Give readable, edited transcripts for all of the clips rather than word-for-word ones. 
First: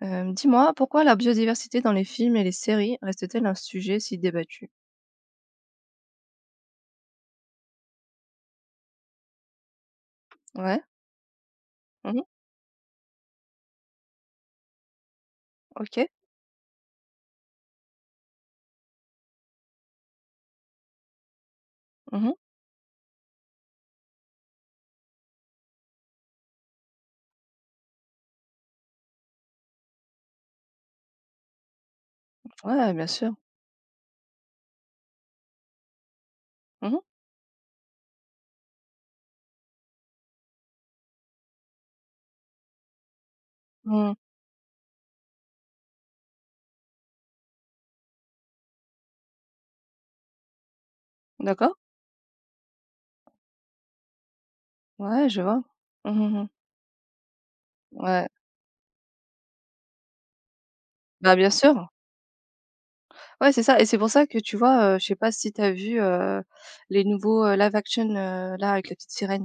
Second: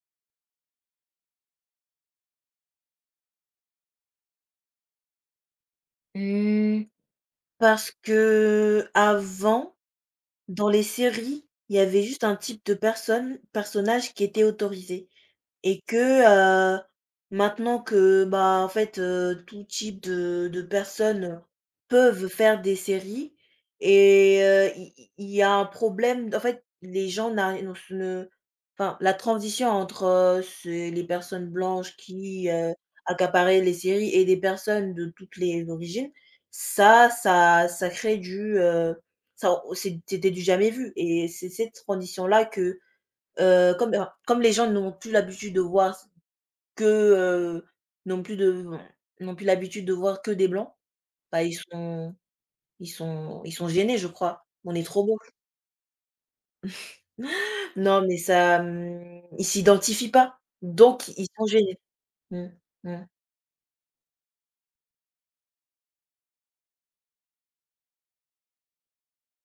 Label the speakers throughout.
Speaker 1: Dis-moi, pourquoi la biodiversité dans les films et les séries reste-t-elle un sujet si débattu?
Speaker 2: Mmh. Parce que avant. Dans
Speaker 1: Ouais.
Speaker 2: les séries, il y avait
Speaker 1: Mmh.
Speaker 2: juste un type de personne personnage qui était autorisé et
Speaker 1: OK.
Speaker 2: que, maintenant que, bah, en fait, tout type de personnes peuvent
Speaker 1: Mmh.
Speaker 2: faire des séries et il y a un problème en fait, les gens n'arri ne se ne enfin, la transition entre, c'est les personnes blanches qui,
Speaker 1: Ouais, bien sûr.
Speaker 2: accaparaient les séries et des personnes de toutes les origines,
Speaker 1: Mmh mh.
Speaker 2: ça crée du, ça, c'était du jamais vu et c'est cette condition-là que, comme enfin,
Speaker 1: Mmh.
Speaker 2: comme les gens n'ont plus l'habitude de voir que, n'ont plus de n'ont plus l'habitude de voir que des blancs, bah, ils
Speaker 1: D'accord.
Speaker 2: sont ils sont ils sont gênés, je crois. On est trop beau.
Speaker 1: Ouais, je vois. Mmh mh.
Speaker 2: Non, mais
Speaker 1: Ouais.
Speaker 2: ça, ils s'identifient pas, donc ils
Speaker 1: Bah,
Speaker 2: sont
Speaker 1: bien
Speaker 2: gênés.
Speaker 1: sûr.
Speaker 2: Mmh, mmh.
Speaker 1: Ouais, c'est ça, et c'est pour ça que tu vois, je sais pas si t'as vu, les nouveaux, live action, là, avec la petite sirène?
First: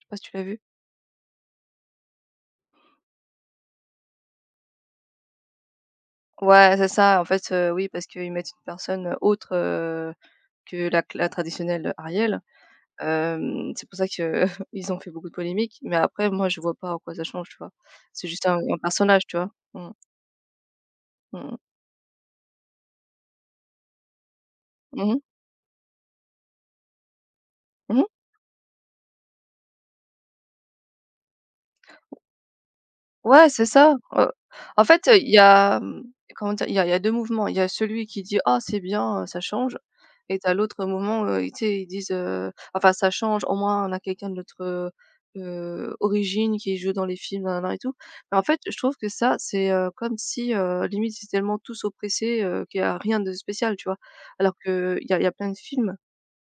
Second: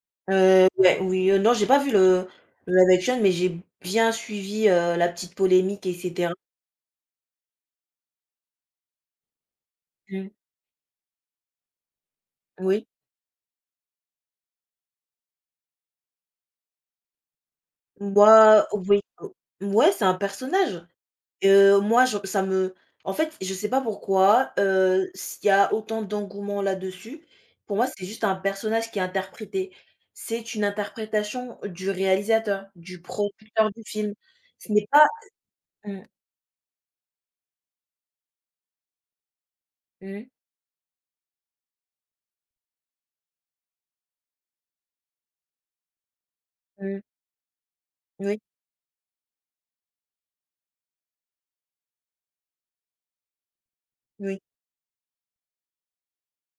Speaker 1: Je sais pas si tu l'as vu?
Speaker 2: Ouais, oui, non, j'ai pas vu le live action, mais j'ai bien suivi, la petite polémique et cetera.
Speaker 1: Ouais, c'est ça. En fait, oui, parce qu'ils mettent une personne, autre,
Speaker 2: Mmh,
Speaker 1: que la traditionnelle Ariel.
Speaker 2: oui.
Speaker 1: C'est pour ça que ils ont fait beaucoup de polémiques, mais après moi je vois pas en quoi ça change, tu vois? C'est juste un
Speaker 2: Moi,
Speaker 1: un
Speaker 2: oui,
Speaker 1: personnage, tu vois? Mmh.
Speaker 2: ouais, c'est un personnage.
Speaker 1: Mmh mh.
Speaker 2: Moi, je ça me en fait, je sais pas pourquoi,
Speaker 1: Mmh.
Speaker 2: s'il y a autant d'engouement là-dessus, pour moi, c'est
Speaker 1: Mmh.
Speaker 2: juste un personnage qui est interprété. C'est une interprétation du réalisateur, du
Speaker 1: Ouais, c'est
Speaker 2: producteur du
Speaker 1: ça.
Speaker 2: film.
Speaker 1: Heu,
Speaker 2: Ce
Speaker 1: en
Speaker 2: n'est pas.
Speaker 1: fait, il y a,
Speaker 2: Mmh,
Speaker 1: comment dire? Il y a 2 mouvements. Il y a celui qui dit: «Ah, c'est bien, ça change»,
Speaker 2: mmh,
Speaker 1: et tu l'autre mouvement, tu sais, ils disent: «Enfin ça change, au moins on a quelqu'un de notre, origine qui joue
Speaker 2: mmh,
Speaker 1: dans les films, nanana et tout». Mais
Speaker 2: oui,
Speaker 1: en fait, je trouve que ça, c'est, comme si, limite c'est tellement tous oppressés, qu'il y a rien de spécial, tu vois?
Speaker 2: oui, oui,
Speaker 1: Alors qu'il y a plein de films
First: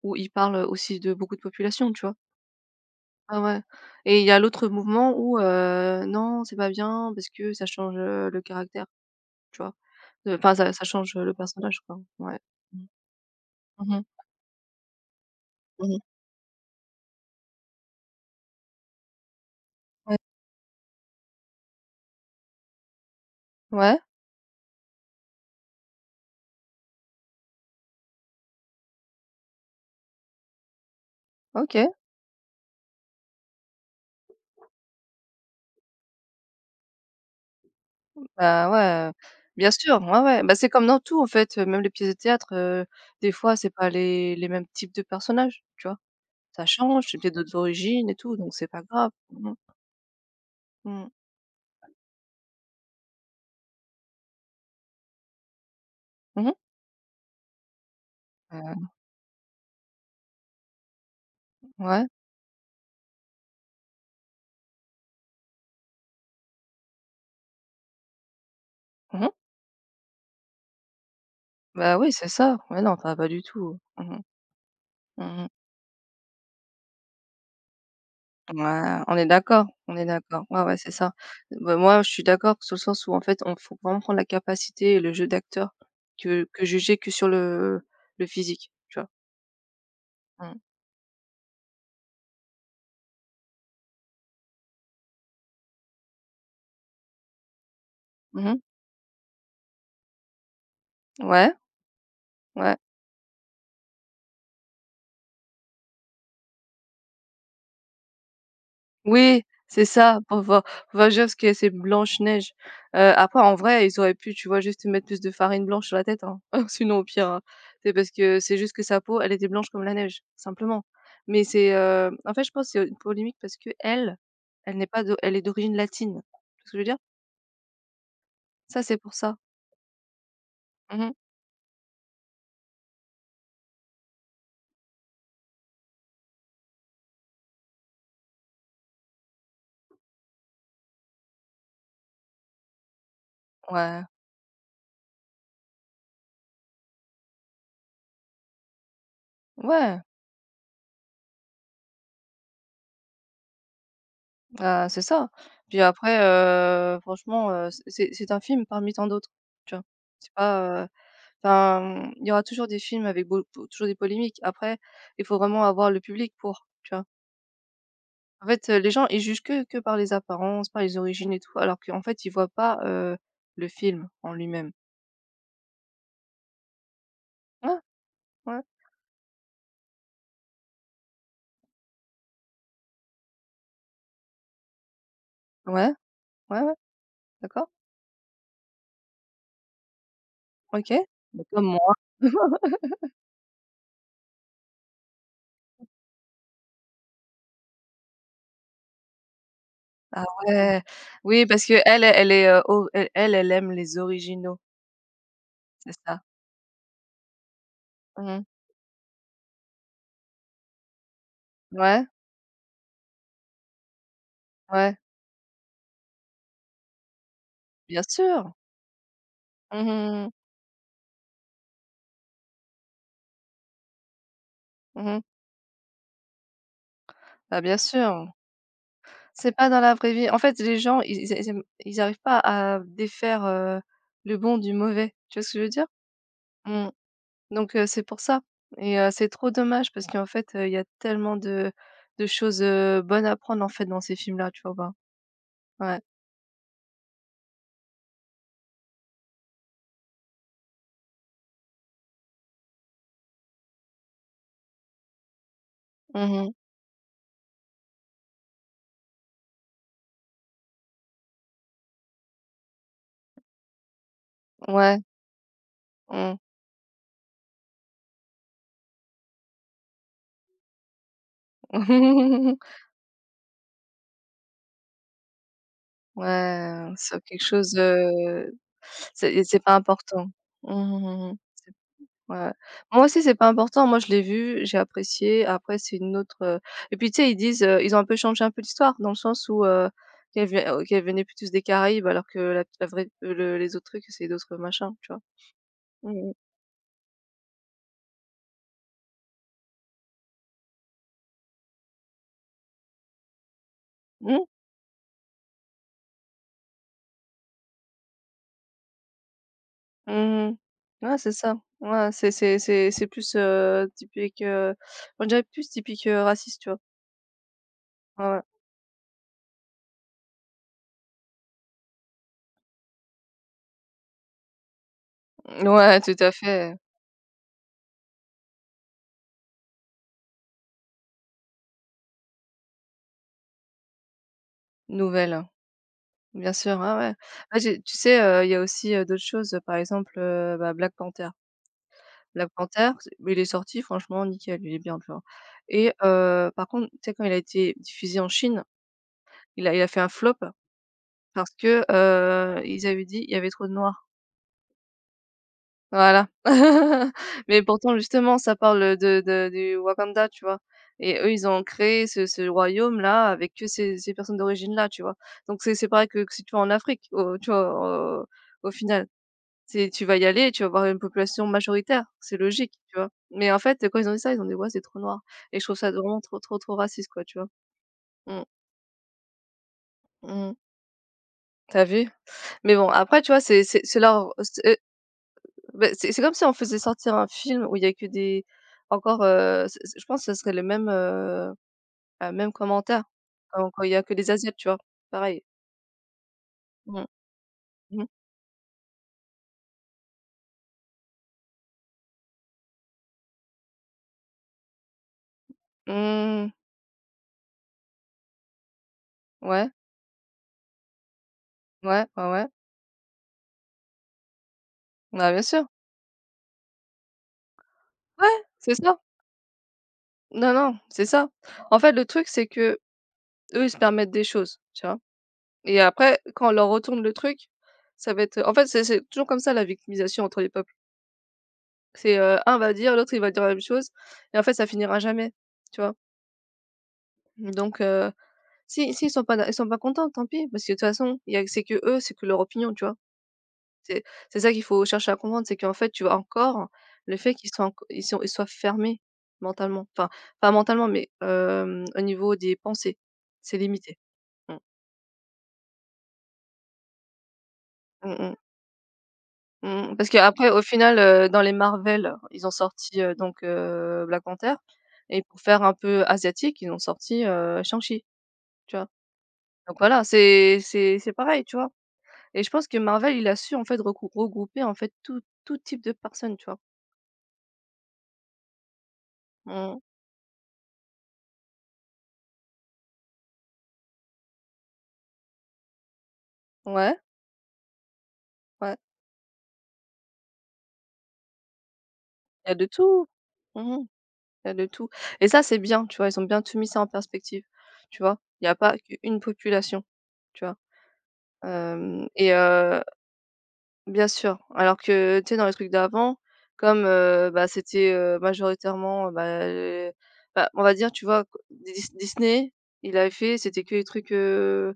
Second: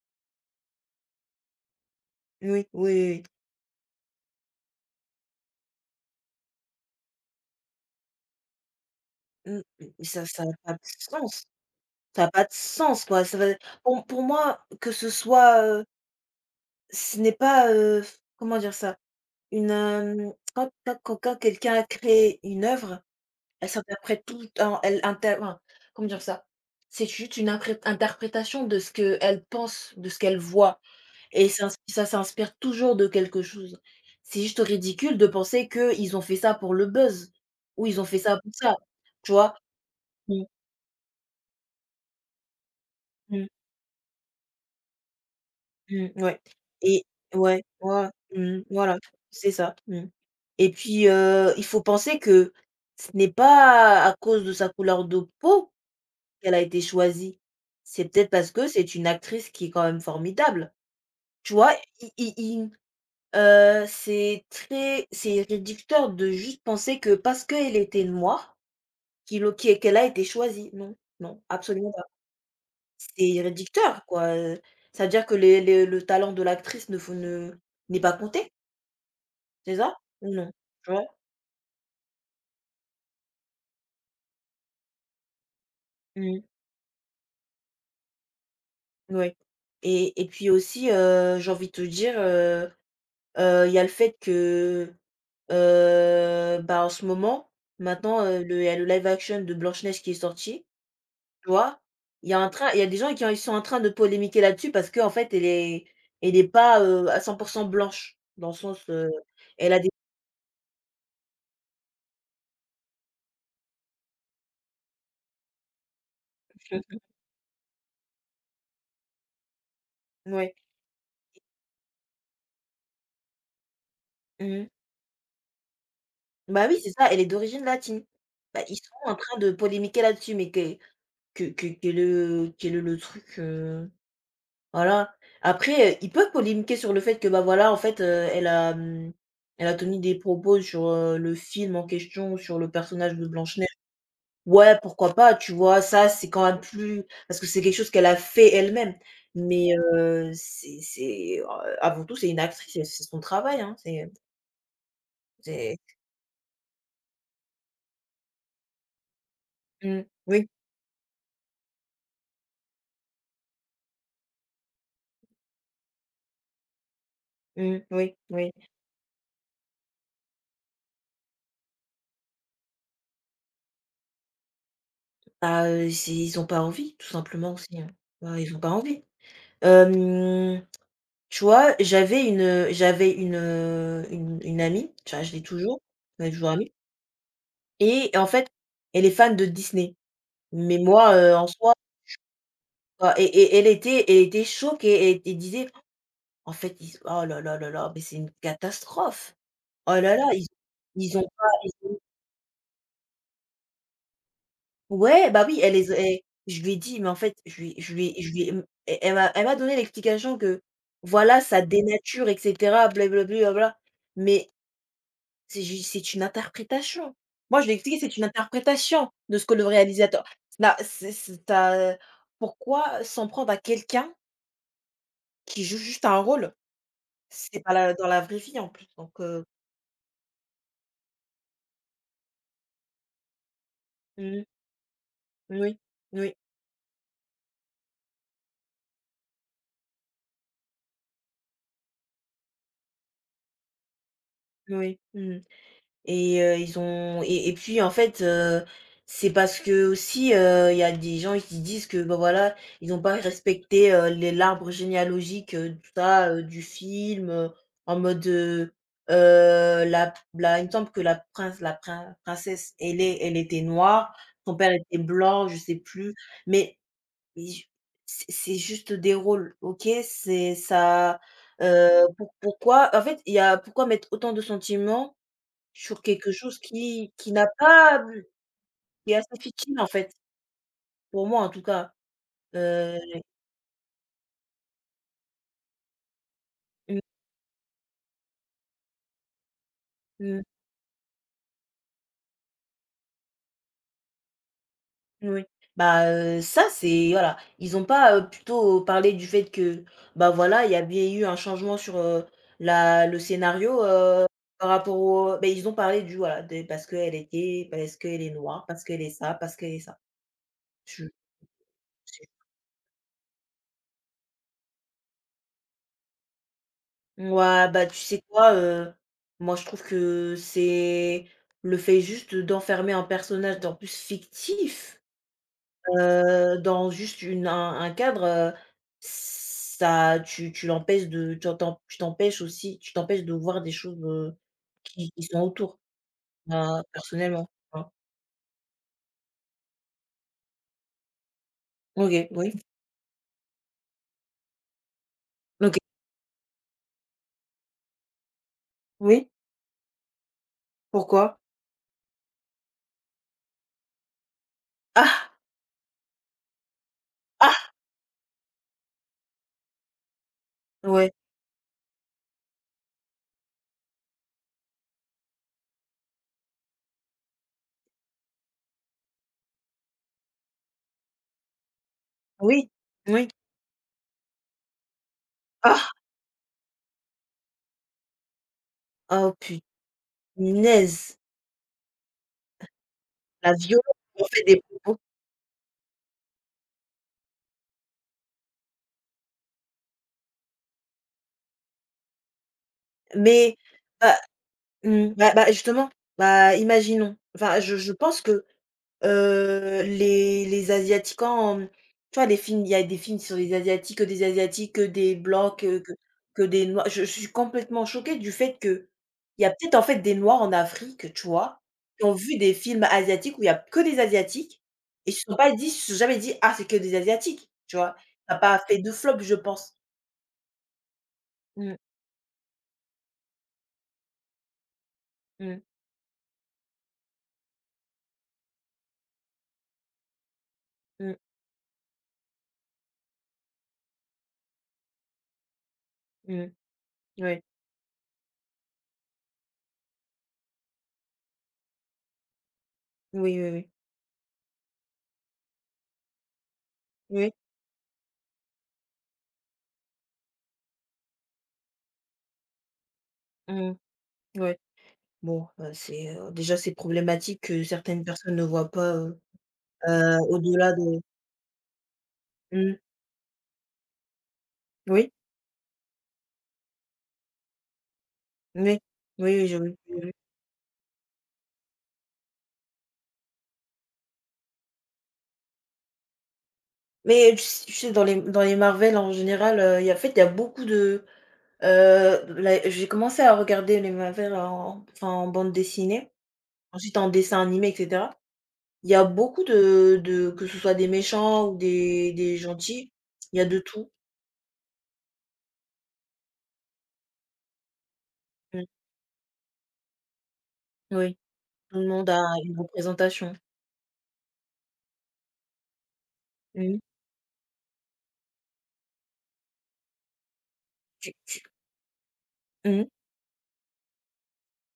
Speaker 1: où ils parlent aussi de beaucoup de populations, tu vois?
Speaker 2: oui, oui, oui.
Speaker 1: Ah ouais. Et il y a l'autre mouvement où, non, c'est pas bien parce que ça change, le caractère, tu
Speaker 2: Mmh,
Speaker 1: vois?
Speaker 2: mmh, ça
Speaker 1: Heu,
Speaker 2: ça a
Speaker 1: enfin ça
Speaker 2: pas de
Speaker 1: ça change, le
Speaker 2: sens.
Speaker 1: personnage quoi,
Speaker 2: Ça a
Speaker 1: ouais.
Speaker 2: pas de
Speaker 1: Mmh.
Speaker 2: sens, quoi. Ça va
Speaker 1: Mmh
Speaker 2: pour
Speaker 1: mh.
Speaker 2: pour moi, que ce soit,
Speaker 1: Mmh.
Speaker 2: ce n'est pas, comment dire ça? Une,
Speaker 1: Ouais.
Speaker 2: quand quelqu'un a créé une œuvre, elle
Speaker 1: Ouais,
Speaker 2: s'interprète tout le temps, elle inter enfin, comment dire ça? C'est juste une incrét interprétation de ce qu'elle pense, de ce qu'elle voit et ça
Speaker 1: OK.
Speaker 2: ça s'inspire toujours de quelque chose. C'est juste ridicule de penser qu'ils ont fait ça pour le buzz ou ils ont fait ça pour
Speaker 1: Bah,
Speaker 2: ça,
Speaker 1: ouais,
Speaker 2: tu vois?
Speaker 1: bien sûr, ouais, ouais.
Speaker 2: Mmh.
Speaker 1: Bah, c'est comme dans tout en fait, même les pièces de théâtre, des
Speaker 2: Mmh.
Speaker 1: fois c'est pas les mêmes types de personnages, tu vois?
Speaker 2: Mmh, ouais
Speaker 1: Ça
Speaker 2: et
Speaker 1: change, c'est peut-être d'autres
Speaker 2: ouais,
Speaker 1: origines et tout, donc c'est pas
Speaker 2: voilà,
Speaker 1: grave. Mmh
Speaker 2: c'est
Speaker 1: mh.
Speaker 2: ça, et puis,
Speaker 1: Mmh.
Speaker 2: il faut penser que ce n'est pas à cause de sa couleur de peau
Speaker 1: Mmh.
Speaker 2: qu'elle a été choisie. C'est peut-être parce que c'est une actrice qui est quand même formidable. Tu vois?
Speaker 1: Ouais.
Speaker 2: I i i c'est réducteur de juste penser que parce qu'elle était noire,
Speaker 1: Mmh.
Speaker 2: qu'il o qu'e qu'elle a été choisie. Non, non, absolument
Speaker 1: Bah,
Speaker 2: pas.
Speaker 1: oui, c'est ça. Ouais, non, pas
Speaker 2: C'est
Speaker 1: du tout.
Speaker 2: réducteur,
Speaker 1: Mmh
Speaker 2: quoi, ça veut
Speaker 1: mh.
Speaker 2: dire que
Speaker 1: Mmh.
Speaker 2: les le talent de l'actrice ne faut ne n'est pas compté,
Speaker 1: Ouais, on est d'accord,
Speaker 2: c'est ça?
Speaker 1: on est
Speaker 2: Ou
Speaker 1: d'accord.
Speaker 2: non?
Speaker 1: Ouais, ouais, c'est
Speaker 2: Tu vois?
Speaker 1: ça. Bah, moi, je suis d'accord sur le sens où, en fait, on faut vraiment prendre la capacité et le jeu d'acteur,
Speaker 2: Mmh,
Speaker 1: que juger que sur le physique, tu vois?
Speaker 2: ouais et puis
Speaker 1: Mmh.
Speaker 2: aussi, j'ai envie de te dire, il y a le fait que, bah, en ce moment, maintenant,
Speaker 1: Mmh.
Speaker 2: le il y a le live action de Blanche-Neige qui est sorti, tu
Speaker 1: Ouais,
Speaker 2: vois?
Speaker 1: ouais.
Speaker 2: Il y a des gens ils sont en train de polémiquer là-dessus parce qu'en fait, elle est pas, à 100% blanche, dans le sens,
Speaker 1: Oui,
Speaker 2: elle a
Speaker 1: c'est
Speaker 2: des
Speaker 1: ça, pour voir juste ce que c'est Blanche-Neige. Après en vrai, ils auraient pu, tu vois, juste mettre plus de farine blanche sur la tête, hein. Sinon au pire, hein. C'est parce que c'est juste que sa peau, elle était blanche comme la neige,
Speaker 2: ouais.
Speaker 1: simplement. Mais c'est, en fait, je pense que c'est une polémique parce que elle
Speaker 2: Mmh.
Speaker 1: elle n'est pas d'o elle est d'origine latine. Tu vois
Speaker 2: Bah
Speaker 1: ce que je
Speaker 2: oui,
Speaker 1: veux
Speaker 2: c'est
Speaker 1: dire?
Speaker 2: ça, elle est d'origine latine. Bah, ils
Speaker 1: Ça,
Speaker 2: sont
Speaker 1: c'est pour
Speaker 2: en
Speaker 1: ça.
Speaker 2: train de polémiquer là-dessus, mais que
Speaker 1: Mmh.
Speaker 2: que que quel est le truc, voilà. Après, ils peuvent polémiquer sur le fait que, bah, voilà, en fait, elle a, elle a tenu des propos sur, le film en question, sur le personnage de Blanche-Neige.
Speaker 1: Ouais,
Speaker 2: Ouais, pourquoi pas, tu vois? Ça, c'est quand même plus parce que c'est quelque chose qu'elle a fait elle-même. Mais,
Speaker 1: ouais,
Speaker 2: c'est, avant tout, c'est une actrice et c'est son travail, hein,
Speaker 1: bah, c'est ça.
Speaker 2: c'est
Speaker 1: Puis après, franchement, c'est un film parmi tant d'autres, tu vois?
Speaker 2: mmh,
Speaker 1: C'est
Speaker 2: oui,
Speaker 1: pas, enfin, il y aura toujours des films avec beau pou toujours des polémiques. Après, il faut vraiment avoir le public pour, tu vois?
Speaker 2: mmh, oui,
Speaker 1: En
Speaker 2: oui.
Speaker 1: fait, les gens, ils jugent que par les apparences, par les origines et tout, alors qu'en fait, ils voient pas, le film en lui-même.
Speaker 2: Bah, c'est ils ont pas envie, tout simplement aussi,
Speaker 1: Ah,
Speaker 2: hein. Bah, ils ont
Speaker 1: ouais,
Speaker 2: pas envie. Hem, tu vois, j'avais une, une amie, tu vois, je l'ai toujours,
Speaker 1: ouais,
Speaker 2: on est toujours
Speaker 1: ouais,
Speaker 2: amies
Speaker 1: ouais, d'accord,
Speaker 2: et en fait, elle est fan de Disney. Mais
Speaker 1: OK,
Speaker 2: moi,
Speaker 1: bah,
Speaker 2: en
Speaker 1: comme
Speaker 2: soi,
Speaker 1: moi.
Speaker 2: bah et elle était choquée et elle disait: «En fait, ils oh là là là là, mais c'est une catastrophe. Oh là
Speaker 1: Ah
Speaker 2: là, ils
Speaker 1: ouais,
Speaker 2: ils ont
Speaker 1: oui,
Speaker 2: pas
Speaker 1: parce
Speaker 2: ils
Speaker 1: que
Speaker 2: ont».
Speaker 1: elle elle est, o elle aime les originaux,
Speaker 2: Ouais, bah oui, elle les
Speaker 1: c'est ça.
Speaker 2: et je lui ai dit, mais en fait, je lui je lui je
Speaker 1: Mmh.
Speaker 2: lui, hem, e elle m'a donné l'explication que voilà, ça
Speaker 1: Ouais,
Speaker 2: dénature et cetera, blablabli. Mais
Speaker 1: ouais,
Speaker 2: c'est une interprétation. Moi, je lui ai expliqué,
Speaker 1: bien
Speaker 2: c'est une
Speaker 1: sûr.
Speaker 2: interprétation de ce que le réalisateur
Speaker 1: Mmh mh,
Speaker 2: là, c'est tu pourquoi s'en prendre à quelqu'un
Speaker 1: mmh.
Speaker 2: qui joue juste un rôle? C'est
Speaker 1: Bah,
Speaker 2: pas
Speaker 1: bien
Speaker 2: la dans la
Speaker 1: sûr.
Speaker 2: vraie vie en plus, donc
Speaker 1: C'est pas dans la vraie vie. En fait, les gens, ils ils ils aiment ils arrivent pas à défaire,
Speaker 2: mmh
Speaker 1: le
Speaker 2: oui.
Speaker 1: bon du mauvais. Tu vois ce que je veux
Speaker 2: Moui,
Speaker 1: dire?
Speaker 2: moui,
Speaker 1: Mmh. Donc, c'est pour ça, et c'est trop dommage parce qu'en fait, il y a tellement de choses, bonnes à prendre, en fait, dans ces films-là, tu vois pas?
Speaker 2: moui, mmh.
Speaker 1: Ouais.
Speaker 2: Et ils ont et puis en fait, c'est parce qu'aussi, il y a des gens qui disent que, bah, voilà, ils n'ont pas respecté, les l'arbre généalogique, tout ça,
Speaker 1: Mmh.
Speaker 2: du film, en mode, la la il me semble que la prince la prin princesse, elle était noire, son père était
Speaker 1: Ouais.
Speaker 2: blanc, je sais plus.
Speaker 1: Mmh.
Speaker 2: Mais mais c'est juste des rôles, OK? C'est ça, pourquoi en fait, il y a pourquoi mettre autant de sentiments sur quelque chose
Speaker 1: Ouais,
Speaker 2: qui
Speaker 1: c'est
Speaker 2: qui
Speaker 1: quelque
Speaker 2: n'a
Speaker 1: chose,
Speaker 2: pas qui est assez
Speaker 1: c'est pas
Speaker 2: futile en fait,
Speaker 1: important. Mmh mmh
Speaker 2: pour
Speaker 1: mmh, mmh.
Speaker 2: moi en tout cas.
Speaker 1: Ouais.
Speaker 2: Heu,
Speaker 1: Moi aussi, c'est pas important. Moi, je l'ai vu, j'ai apprécié. Après, c'est une autre, et
Speaker 2: mmh
Speaker 1: puis, tu sais, ils disent, ils ont un peu changé un peu l'histoire dans le sens où,
Speaker 2: mh,
Speaker 1: qu'elle venait plus des Caraïbes alors que la vraie, le les autres trucs, c'est d'autres machins, tu vois?
Speaker 2: oui. Bah,
Speaker 1: Mmh mh.
Speaker 2: ça c'est voilà, ils ont pas, plutôt parlé du fait que, bah, voilà, il y avait eu un changement sur, la le scénario,
Speaker 1: Mmh.
Speaker 2: par rapport au ils ont parlé du voilà, de parce qu'elle est noire, parce qu'elle est ça, parce qu'elle est ça.
Speaker 1: Mmh.
Speaker 2: Je
Speaker 1: Ouais, c'est ça. Ouais, c'est plus, typique, on dirait plus typique, raciste, tu vois?
Speaker 2: ouais bah, tu sais
Speaker 1: Ouais, ouais.
Speaker 2: quoi? Moi, je trouve que c'est le fait juste d'enfermer un personnage, en plus fictif,
Speaker 1: Ouais, tout à fait,
Speaker 2: dans juste une un cadre, ça tu l'empêches de tu t'empêches aussi tu t'empêches de voir des choses, qui sont
Speaker 1: nouvelle,
Speaker 2: autour,
Speaker 1: bien sûr,
Speaker 2: ben,
Speaker 1: ouais, ouais.
Speaker 2: personnellement,
Speaker 1: Bah, j'ai
Speaker 2: hein.
Speaker 1: tu sais, il y a aussi, d'autres choses, par exemple, bah, Black Panther.
Speaker 2: OK,
Speaker 1: Black
Speaker 2: oui,
Speaker 1: Panther, c il est sorti franchement nickel, il est bien, tu vois?
Speaker 2: OK,
Speaker 1: Et par contre, tu sais, quand il a été diffusé en Chine,
Speaker 2: oui,
Speaker 1: il a fait un flop
Speaker 2: pourquoi?
Speaker 1: parce que, ils avaient dit: «Il y avait trop de noirs».
Speaker 2: Ah!
Speaker 1: Voilà. Mais
Speaker 2: Ah!
Speaker 1: pourtant, justement, ça parle de du Wakanda, tu vois?
Speaker 2: Ouais,
Speaker 1: Et eux, ils ont créé ce royaume-là avec que ces personnes d'origine-là, tu vois? Donc c'est pareil que si tu vas en Afrique, au tu vois? Au final. C'est tu vas y aller et tu vas voir une population majoritaire, c'est
Speaker 2: oui,
Speaker 1: logique, tu vois?
Speaker 2: oui.
Speaker 1: Mais en fait, quand ils ont dit ça, ils ont dit: «Ouais, c'est trop noir», et je trouve
Speaker 2: Ah!
Speaker 1: ça vraiment trop, trop, trop raciste, quoi, tu vois? Mmh,
Speaker 2: Oh
Speaker 1: mmh.
Speaker 2: punaise!
Speaker 1: Tu vu? Mais bon, après, tu vois,
Speaker 2: La violence,
Speaker 1: c'est
Speaker 2: on
Speaker 1: leur
Speaker 2: fait, des
Speaker 1: c'est
Speaker 2: propos.
Speaker 1: beh, c'est comme si on faisait sortir un film où il y a que des encore, c c je pense que ce serait le même, même commentaire
Speaker 2: Mais
Speaker 1: quand il y a que
Speaker 2: bah,
Speaker 1: des asiates, tu vois?
Speaker 2: mmh, bah
Speaker 1: Pareil.
Speaker 2: bah, justement, bah,
Speaker 1: Mmh.
Speaker 2: imaginons. Enfin, je
Speaker 1: Mmh.
Speaker 2: pense que, les asiatiques quand, tu vois, les films il y a des films sur les asiatiques, que des blancs, que que
Speaker 1: Mmh.
Speaker 2: des noirs. Je suis complètement choquée du fait que il y a
Speaker 1: Ouais,
Speaker 2: peut-être, en fait, des noirs en Afrique, tu vois,
Speaker 1: ouais,
Speaker 2: qui ont
Speaker 1: ouais,
Speaker 2: vu
Speaker 1: ouais.
Speaker 2: des films asiatiques où il y a que des asiatiques et ils se
Speaker 1: Bah,
Speaker 2: sont
Speaker 1: bien
Speaker 2: pas
Speaker 1: sûr.
Speaker 2: dit ils se sont jamais dit: «Ah, c'est que des asiatiques», tu vois? Ça a
Speaker 1: Ouais,
Speaker 2: pas
Speaker 1: c'est
Speaker 2: fait de
Speaker 1: ça.
Speaker 2: flop, je pense.
Speaker 1: Non, non, c'est ça.
Speaker 2: Mmh,
Speaker 1: En fait, le truc, c'est que eux, ils se permettent des choses, tu vois?
Speaker 2: mmh,
Speaker 1: Et après, quand on leur retourne le truc, ça va être, en fait, c'est toujours comme ça la victimisation entre les peuples.
Speaker 2: mmh,
Speaker 1: C'est, un va dire, l'autre il va dire la même chose, et en fait, ça finira jamais, tu vois?
Speaker 2: mmh. Ouais.
Speaker 1: Donc, si ils sont pas d'a ils sont pas contents, tant pis, parce que de toute façon, il y a c'est que eux, c'est que leur opinion, tu vois?
Speaker 2: Oui, oui, oui.
Speaker 1: C'est c'est ça qu'il faut chercher à comprendre, c'est qu'en fait, tu vois, encore, le
Speaker 2: Oui.
Speaker 1: fait qu'ils soient enc ils sont ils soient fermés mentalement, enfin, pas mentalement, mais au niveau des pensées, c'est
Speaker 2: Mmh.
Speaker 1: limité. Mmh.
Speaker 2: Ouais. Bon, c'est, déjà c'est problématique que certaines
Speaker 1: Mmh mh.
Speaker 2: personnes ne voient pas,
Speaker 1: Mmh, parce qu'après, au
Speaker 2: au-delà
Speaker 1: final,
Speaker 2: de
Speaker 1: dans les Marvel, ils ont
Speaker 2: mmh.
Speaker 1: sorti, donc Black Panther,
Speaker 2: Oui,
Speaker 1: et pour faire un peu asiatique, ils ont sorti, Shang-Chi, tu
Speaker 2: oui.
Speaker 1: vois?
Speaker 2: Oui, oui, j'ai vu,
Speaker 1: Donc
Speaker 2: j'ai
Speaker 1: voilà,
Speaker 2: vu.
Speaker 1: c'est pareil, tu vois? Et je pense que Marvel, il a su en fait regrouper en fait tout type de personnes, tu vois?
Speaker 2: Mais tu sais dans les Marvel en général,
Speaker 1: Mmh.
Speaker 2: il y a en fait, il y a beaucoup de, la j'ai commencé à regarder les Marvel en enfin en bande dessinée,
Speaker 1: Ouais,
Speaker 2: ensuite en dessin animé et cetera.
Speaker 1: ouais,
Speaker 2: Il y a beaucoup de que ce soit des méchants ou des
Speaker 1: il y a de
Speaker 2: gentils,
Speaker 1: tout.
Speaker 2: il y a de
Speaker 1: Mmh.
Speaker 2: tout.
Speaker 1: Il y a de tout, et ça, c'est bien, tu vois? Ils ont bien tout mis ça en perspective, tu vois? Il n'y a
Speaker 2: Mmh.
Speaker 1: pas qu'une population, tu vois?
Speaker 2: Oui, tout le
Speaker 1: Hem
Speaker 2: monde a
Speaker 1: et
Speaker 2: une représentation.
Speaker 1: Bien sûr, alors que, tu sais, dans les trucs d'avant,
Speaker 2: Mmh.
Speaker 1: comme, bah, c'était, majoritairement, bah, bah, on va dire, tu
Speaker 2: Tu
Speaker 1: vois, q
Speaker 2: tu
Speaker 1: Dis Disney,
Speaker 2: mmh
Speaker 1: il avait fait, c'était que les trucs,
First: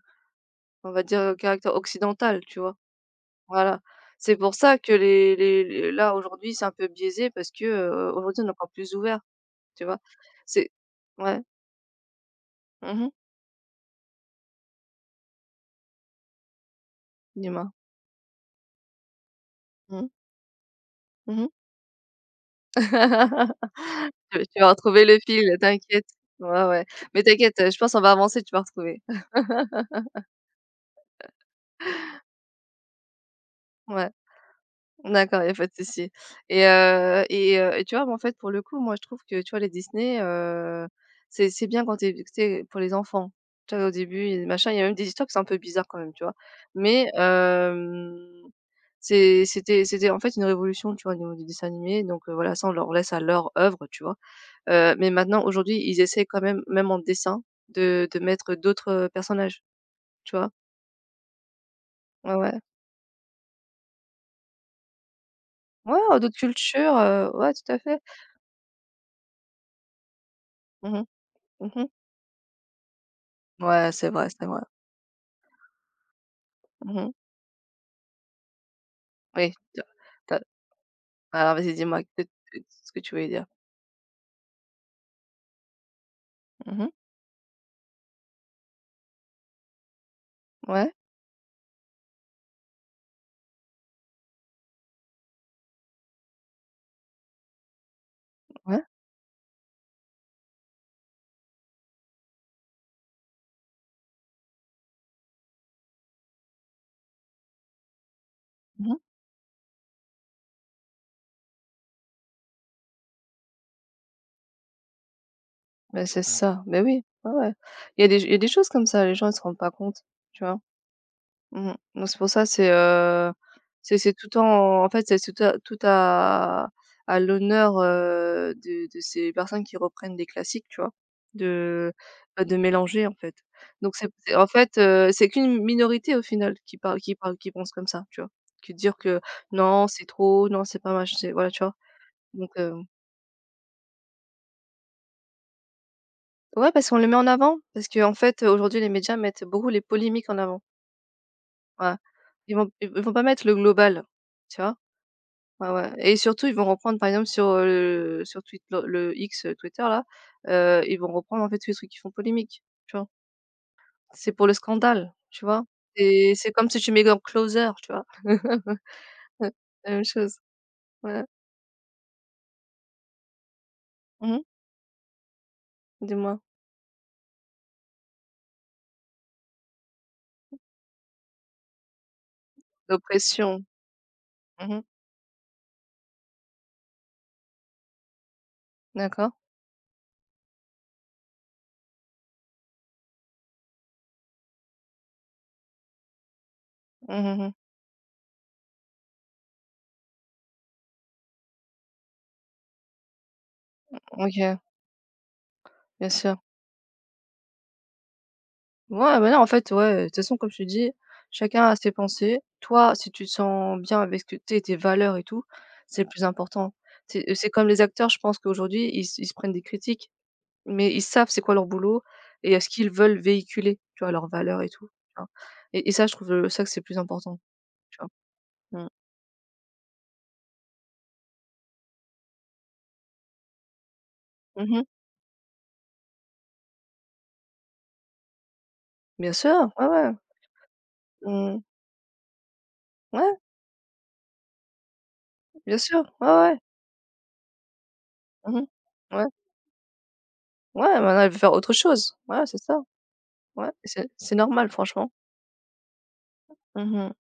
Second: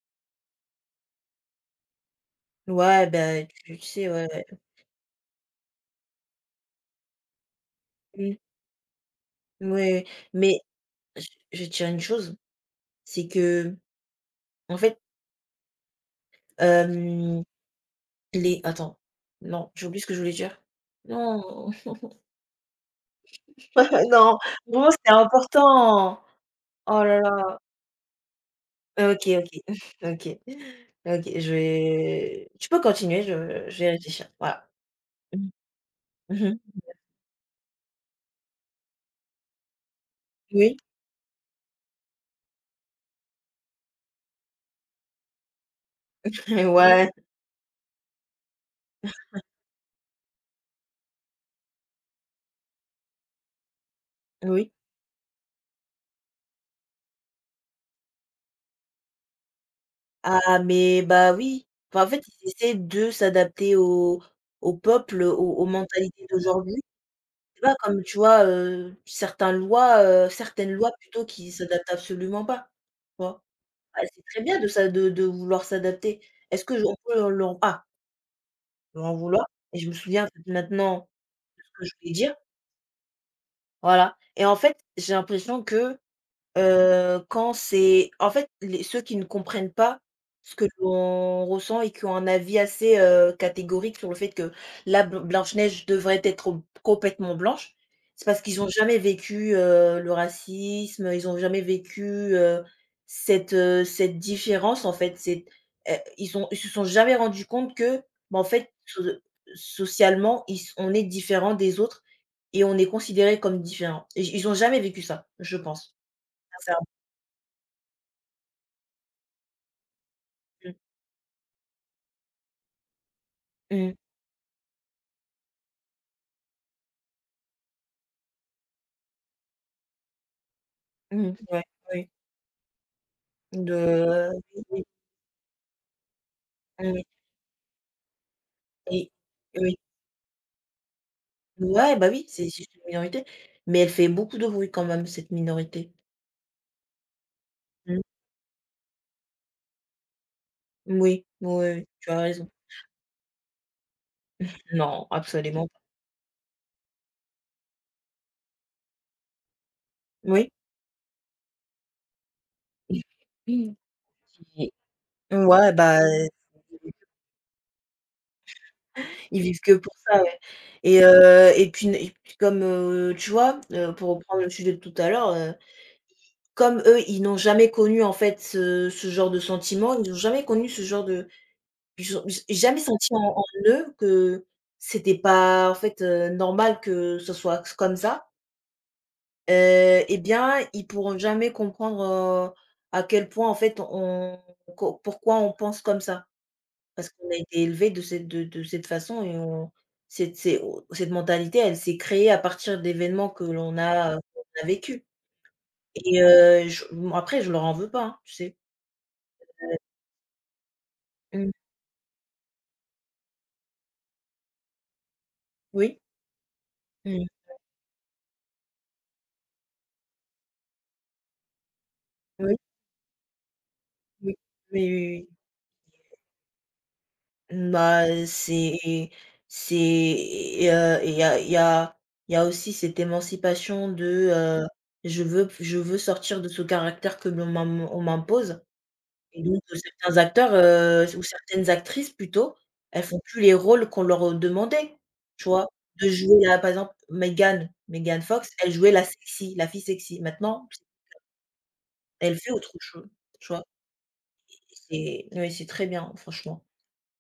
Speaker 1: on va dire, caractère occidental, tu vois?
Speaker 2: Ouais, bah, tu
Speaker 1: Voilà.
Speaker 2: sais, ouais,
Speaker 1: C'est
Speaker 2: ouais.
Speaker 1: pour ça que les là, aujourd'hui, c'est un peu biaisé parce que,
Speaker 2: Mmh.
Speaker 1: aujourd'hui, on est encore plus ouvert, tu vois?
Speaker 2: Ouais, mais
Speaker 1: C'est
Speaker 2: je
Speaker 1: ouais.
Speaker 2: je vais te dire une chose,
Speaker 1: Mmh.
Speaker 2: c'est que en fait, hem,
Speaker 1: Dis-moi.
Speaker 2: les attends, non, j'ai oublié
Speaker 1: Mmh.
Speaker 2: ce que je voulais dire.
Speaker 1: Mmh.
Speaker 2: Non,
Speaker 1: Tu
Speaker 2: non,
Speaker 1: tu vas
Speaker 2: bon,
Speaker 1: retrouver
Speaker 2: c'est
Speaker 1: le fil, t'inquiète.
Speaker 2: important.
Speaker 1: Ouais, ouais.
Speaker 2: Oh là
Speaker 1: Mais
Speaker 2: là.
Speaker 1: t'inquiète, je pense on va avancer, tu vas retrouver.
Speaker 2: OK, OK, OK, OK, je vais tu peux continuer, je vais
Speaker 1: Ouais.
Speaker 2: réfléchir. Voilà.
Speaker 1: D'accord, il
Speaker 2: Mmh.
Speaker 1: y a pas de souci,
Speaker 2: Mmh.
Speaker 1: et tu vois, mais en fait, pour le coup, moi, je trouve que, tu vois, les Disney,
Speaker 2: Oui.
Speaker 1: c'est bien quand tu es pour les enfants. Tu vois, au début, il y a des machins, il y a même des histoires qui sont un peu bizarres quand même, tu vois? Mais
Speaker 2: Ouais,
Speaker 1: c'était, en fait, une révolution, tu vois, au niveau du dessin animé, donc voilà, ça, on leur laisse à leur œuvre, tu vois?
Speaker 2: oui.
Speaker 1: Mais maintenant, aujourd'hui, ils essaient quand même, même en dessin, de mettre d'autres personnages, tu vois?
Speaker 2: Ah mais bah oui. Enfin, en fait,
Speaker 1: Ouais,
Speaker 2: ils
Speaker 1: ouais.
Speaker 2: essaient de s'adapter au peuple, aux
Speaker 1: Ouais,
Speaker 2: mentalités
Speaker 1: d'autres
Speaker 2: d'aujourd'hui.
Speaker 1: cultures, ouais,
Speaker 2: C'est
Speaker 1: tout
Speaker 2: pas
Speaker 1: à fait.
Speaker 2: comme, tu vois, certaines lois
Speaker 1: Mmh mh.
Speaker 2: plutôt qui
Speaker 1: Mmh.
Speaker 2: s'adaptent absolument pas, tu vois?
Speaker 1: Ouais,
Speaker 2: Ah,
Speaker 1: c'est
Speaker 2: c'est
Speaker 1: vrai,
Speaker 2: très
Speaker 1: c'est
Speaker 2: bien
Speaker 1: vrai.
Speaker 2: de ça de vouloir s'adapter. Est-ce que je on
Speaker 1: Mmh.
Speaker 2: peut leur en vouloir
Speaker 1: Oui,
Speaker 2: et
Speaker 1: tu as
Speaker 2: je me souviens en fait, maintenant
Speaker 1: alors
Speaker 2: de ce
Speaker 1: vas-y,
Speaker 2: que je
Speaker 1: dis-moi
Speaker 2: voulais
Speaker 1: que
Speaker 2: dire,
Speaker 1: ce que tu voulais dire.
Speaker 2: voilà et en fait, j'ai l'impression que
Speaker 1: Mmh mh.
Speaker 2: Quand c'est en fait, les ceux qui ne comprennent pas ce que
Speaker 1: Ouais,
Speaker 2: l'on ressent et qui ont un avis assez, catégorique sur le fait que la Bl Blanche-Neige devrait être complètement blanche, c'est parce qu'ils ont
Speaker 1: ouais.
Speaker 2: jamais vécu, le racisme, ils ont jamais vécu, heu, cette différence en fait. C'est ils se sont jamais rendus compte que, bah, en fait,
Speaker 1: Mmh mh.
Speaker 2: socialement, ils s on est différent des autres et on est considéré comme différents. Ils ont jamais vécu ça, je pense.
Speaker 1: Bah, c'est ça. Mais oui, ouais, ouais. Il y a des choses comme ça, les gens ils se rendent pas compte, tu vois?
Speaker 2: Mmh.
Speaker 1: Mmh. Donc c'est pour ça, c'est,
Speaker 2: Mmh.
Speaker 1: c'est tout en fait, c'est tout à l'honneur, de ces personnes qui reprennent des classiques, tu vois?
Speaker 2: Mmh. Ouais,
Speaker 1: De,
Speaker 2: ouais.
Speaker 1: bah, de mélanger, en fait.
Speaker 2: De
Speaker 1: Donc c'est en
Speaker 2: oui,
Speaker 1: fait,
Speaker 2: oui.
Speaker 1: c'est qu'une minorité au final
Speaker 2: Oui, oui.
Speaker 1: qui pense comme ça, tu vois? Qui dire que:
Speaker 2: Oui.
Speaker 1: «Non, c'est trop, non, c'est pas mal, c'est voilà, tu vois?
Speaker 2: Ouais, bah, oui, c'est
Speaker 1: Donc,
Speaker 2: c'est juste une minorité, mais elle fait beaucoup de bruit quand même, cette minorité.
Speaker 1: ouais, parce qu'on les met en avant, parce
Speaker 2: Mmh.
Speaker 1: qu'en fait, aujourd'hui, les médias mettent beaucoup les polémiques en avant.
Speaker 2: Oui, oui, oui,
Speaker 1: Voilà.
Speaker 2: tu as raison.
Speaker 1: Ils vont ils vont pas mettre le global, tu vois?
Speaker 2: Non, absolument
Speaker 1: Ouais,
Speaker 2: pas.
Speaker 1: ouais, et surtout, ils vont reprendre, par exemple, sur, le sur Twitter, le X, Twitter là,
Speaker 2: Oui.
Speaker 1: ils vont reprendre, en fait, tous les trucs qui font polémique, tu vois? C'est pour le scandale,
Speaker 2: Et
Speaker 1: tu vois?
Speaker 2: ouais, bah,
Speaker 1: C'est comme si tu mets dans Closer, tu vois?
Speaker 2: ils vivent que
Speaker 1: La
Speaker 2: pour
Speaker 1: même
Speaker 2: ça,
Speaker 1: chose.
Speaker 2: ouais
Speaker 1: Ouais.
Speaker 2: et puis comme, tu vois, pour
Speaker 1: Mmh.
Speaker 2: reprendre le sujet de tout à l'heure,
Speaker 1: Dis-moi?
Speaker 2: comme eux, ils n'ont jamais connu, en fait, ce genre de sentiment, ils ont jamais connu ce genre de. Je j'ai jamais senti en
Speaker 1: L'oppression.
Speaker 2: eux que
Speaker 1: Mmh.
Speaker 2: c'était pas, en fait, normal que ce soit comme ça,
Speaker 1: D'accord.
Speaker 2: heu et bien, ils pourront jamais comprendre, heu, à quel point, en fait, on co pourquoi on pense comme ça. Parce
Speaker 1: Mmh
Speaker 2: qu'on a
Speaker 1: mh, mmh.
Speaker 2: été élevé de cette de cette façon et on cette c'est oh, cette mentalité, elle s'est créée à partir d'événements que l'on a qu'on
Speaker 1: OK,
Speaker 2: a vécu
Speaker 1: bien
Speaker 2: et
Speaker 1: sûr.
Speaker 2: je m après je leur en veux pas, hein, tu sais?
Speaker 1: Ouais, bah, là, en fait, ouais, de toute façon, comme je te dis,
Speaker 2: Mmh.
Speaker 1: chacun a ses pensées. Toi, si tu te sens bien avec ce que t'es tes valeurs et tout,
Speaker 2: Oui.
Speaker 1: c'est le plus important.
Speaker 2: Mmh.
Speaker 1: C'est comme les acteurs, je pense qu'aujourd'hui, ils se prennent des critiques, mais ils savent c'est quoi leur boulot
Speaker 2: Oui,
Speaker 1: et
Speaker 2: oui.
Speaker 1: ce qu'ils veulent véhiculer, tu vois? Leurs
Speaker 2: Oui,
Speaker 1: valeurs et
Speaker 2: oui,
Speaker 1: tout, tu vois?
Speaker 2: oui.
Speaker 1: Et ça, je trouve, ça que c'est le plus important, tu
Speaker 2: Bah,
Speaker 1: vois? Mmh.
Speaker 2: c'est et il y a il y a il y a aussi cette émancipation de, heu,
Speaker 1: Mmh.
Speaker 2: je veux sortir de ce caractère que l'on m'im on m'impose
Speaker 1: Bien
Speaker 2: et donc
Speaker 1: sûr, ouais, ouais.
Speaker 2: certains acteurs, ou
Speaker 1: Mmh.
Speaker 2: certaines actrices plutôt, elles font
Speaker 1: Ouais,
Speaker 2: plus les rôles qu'on leur, demandait, tu vois?
Speaker 1: bien sûr,
Speaker 2: De
Speaker 1: ouais,
Speaker 2: jouer
Speaker 1: ouais.
Speaker 2: la par exemple Megan Fox,
Speaker 1: Mmh.
Speaker 2: elle jouait la
Speaker 1: Ouais.
Speaker 2: sexy, la fille sexy. Maintenant,
Speaker 1: Ouais, maintenant, elle veut faire autre chose.
Speaker 2: elle
Speaker 1: Ouais,
Speaker 2: fait
Speaker 1: c'est
Speaker 2: autre
Speaker 1: ça.
Speaker 2: chose, tu vois?
Speaker 1: Ouais, c'est normal, franchement.
Speaker 2: C'est oui, c'est très bien, franchement.
Speaker 1: Mmh.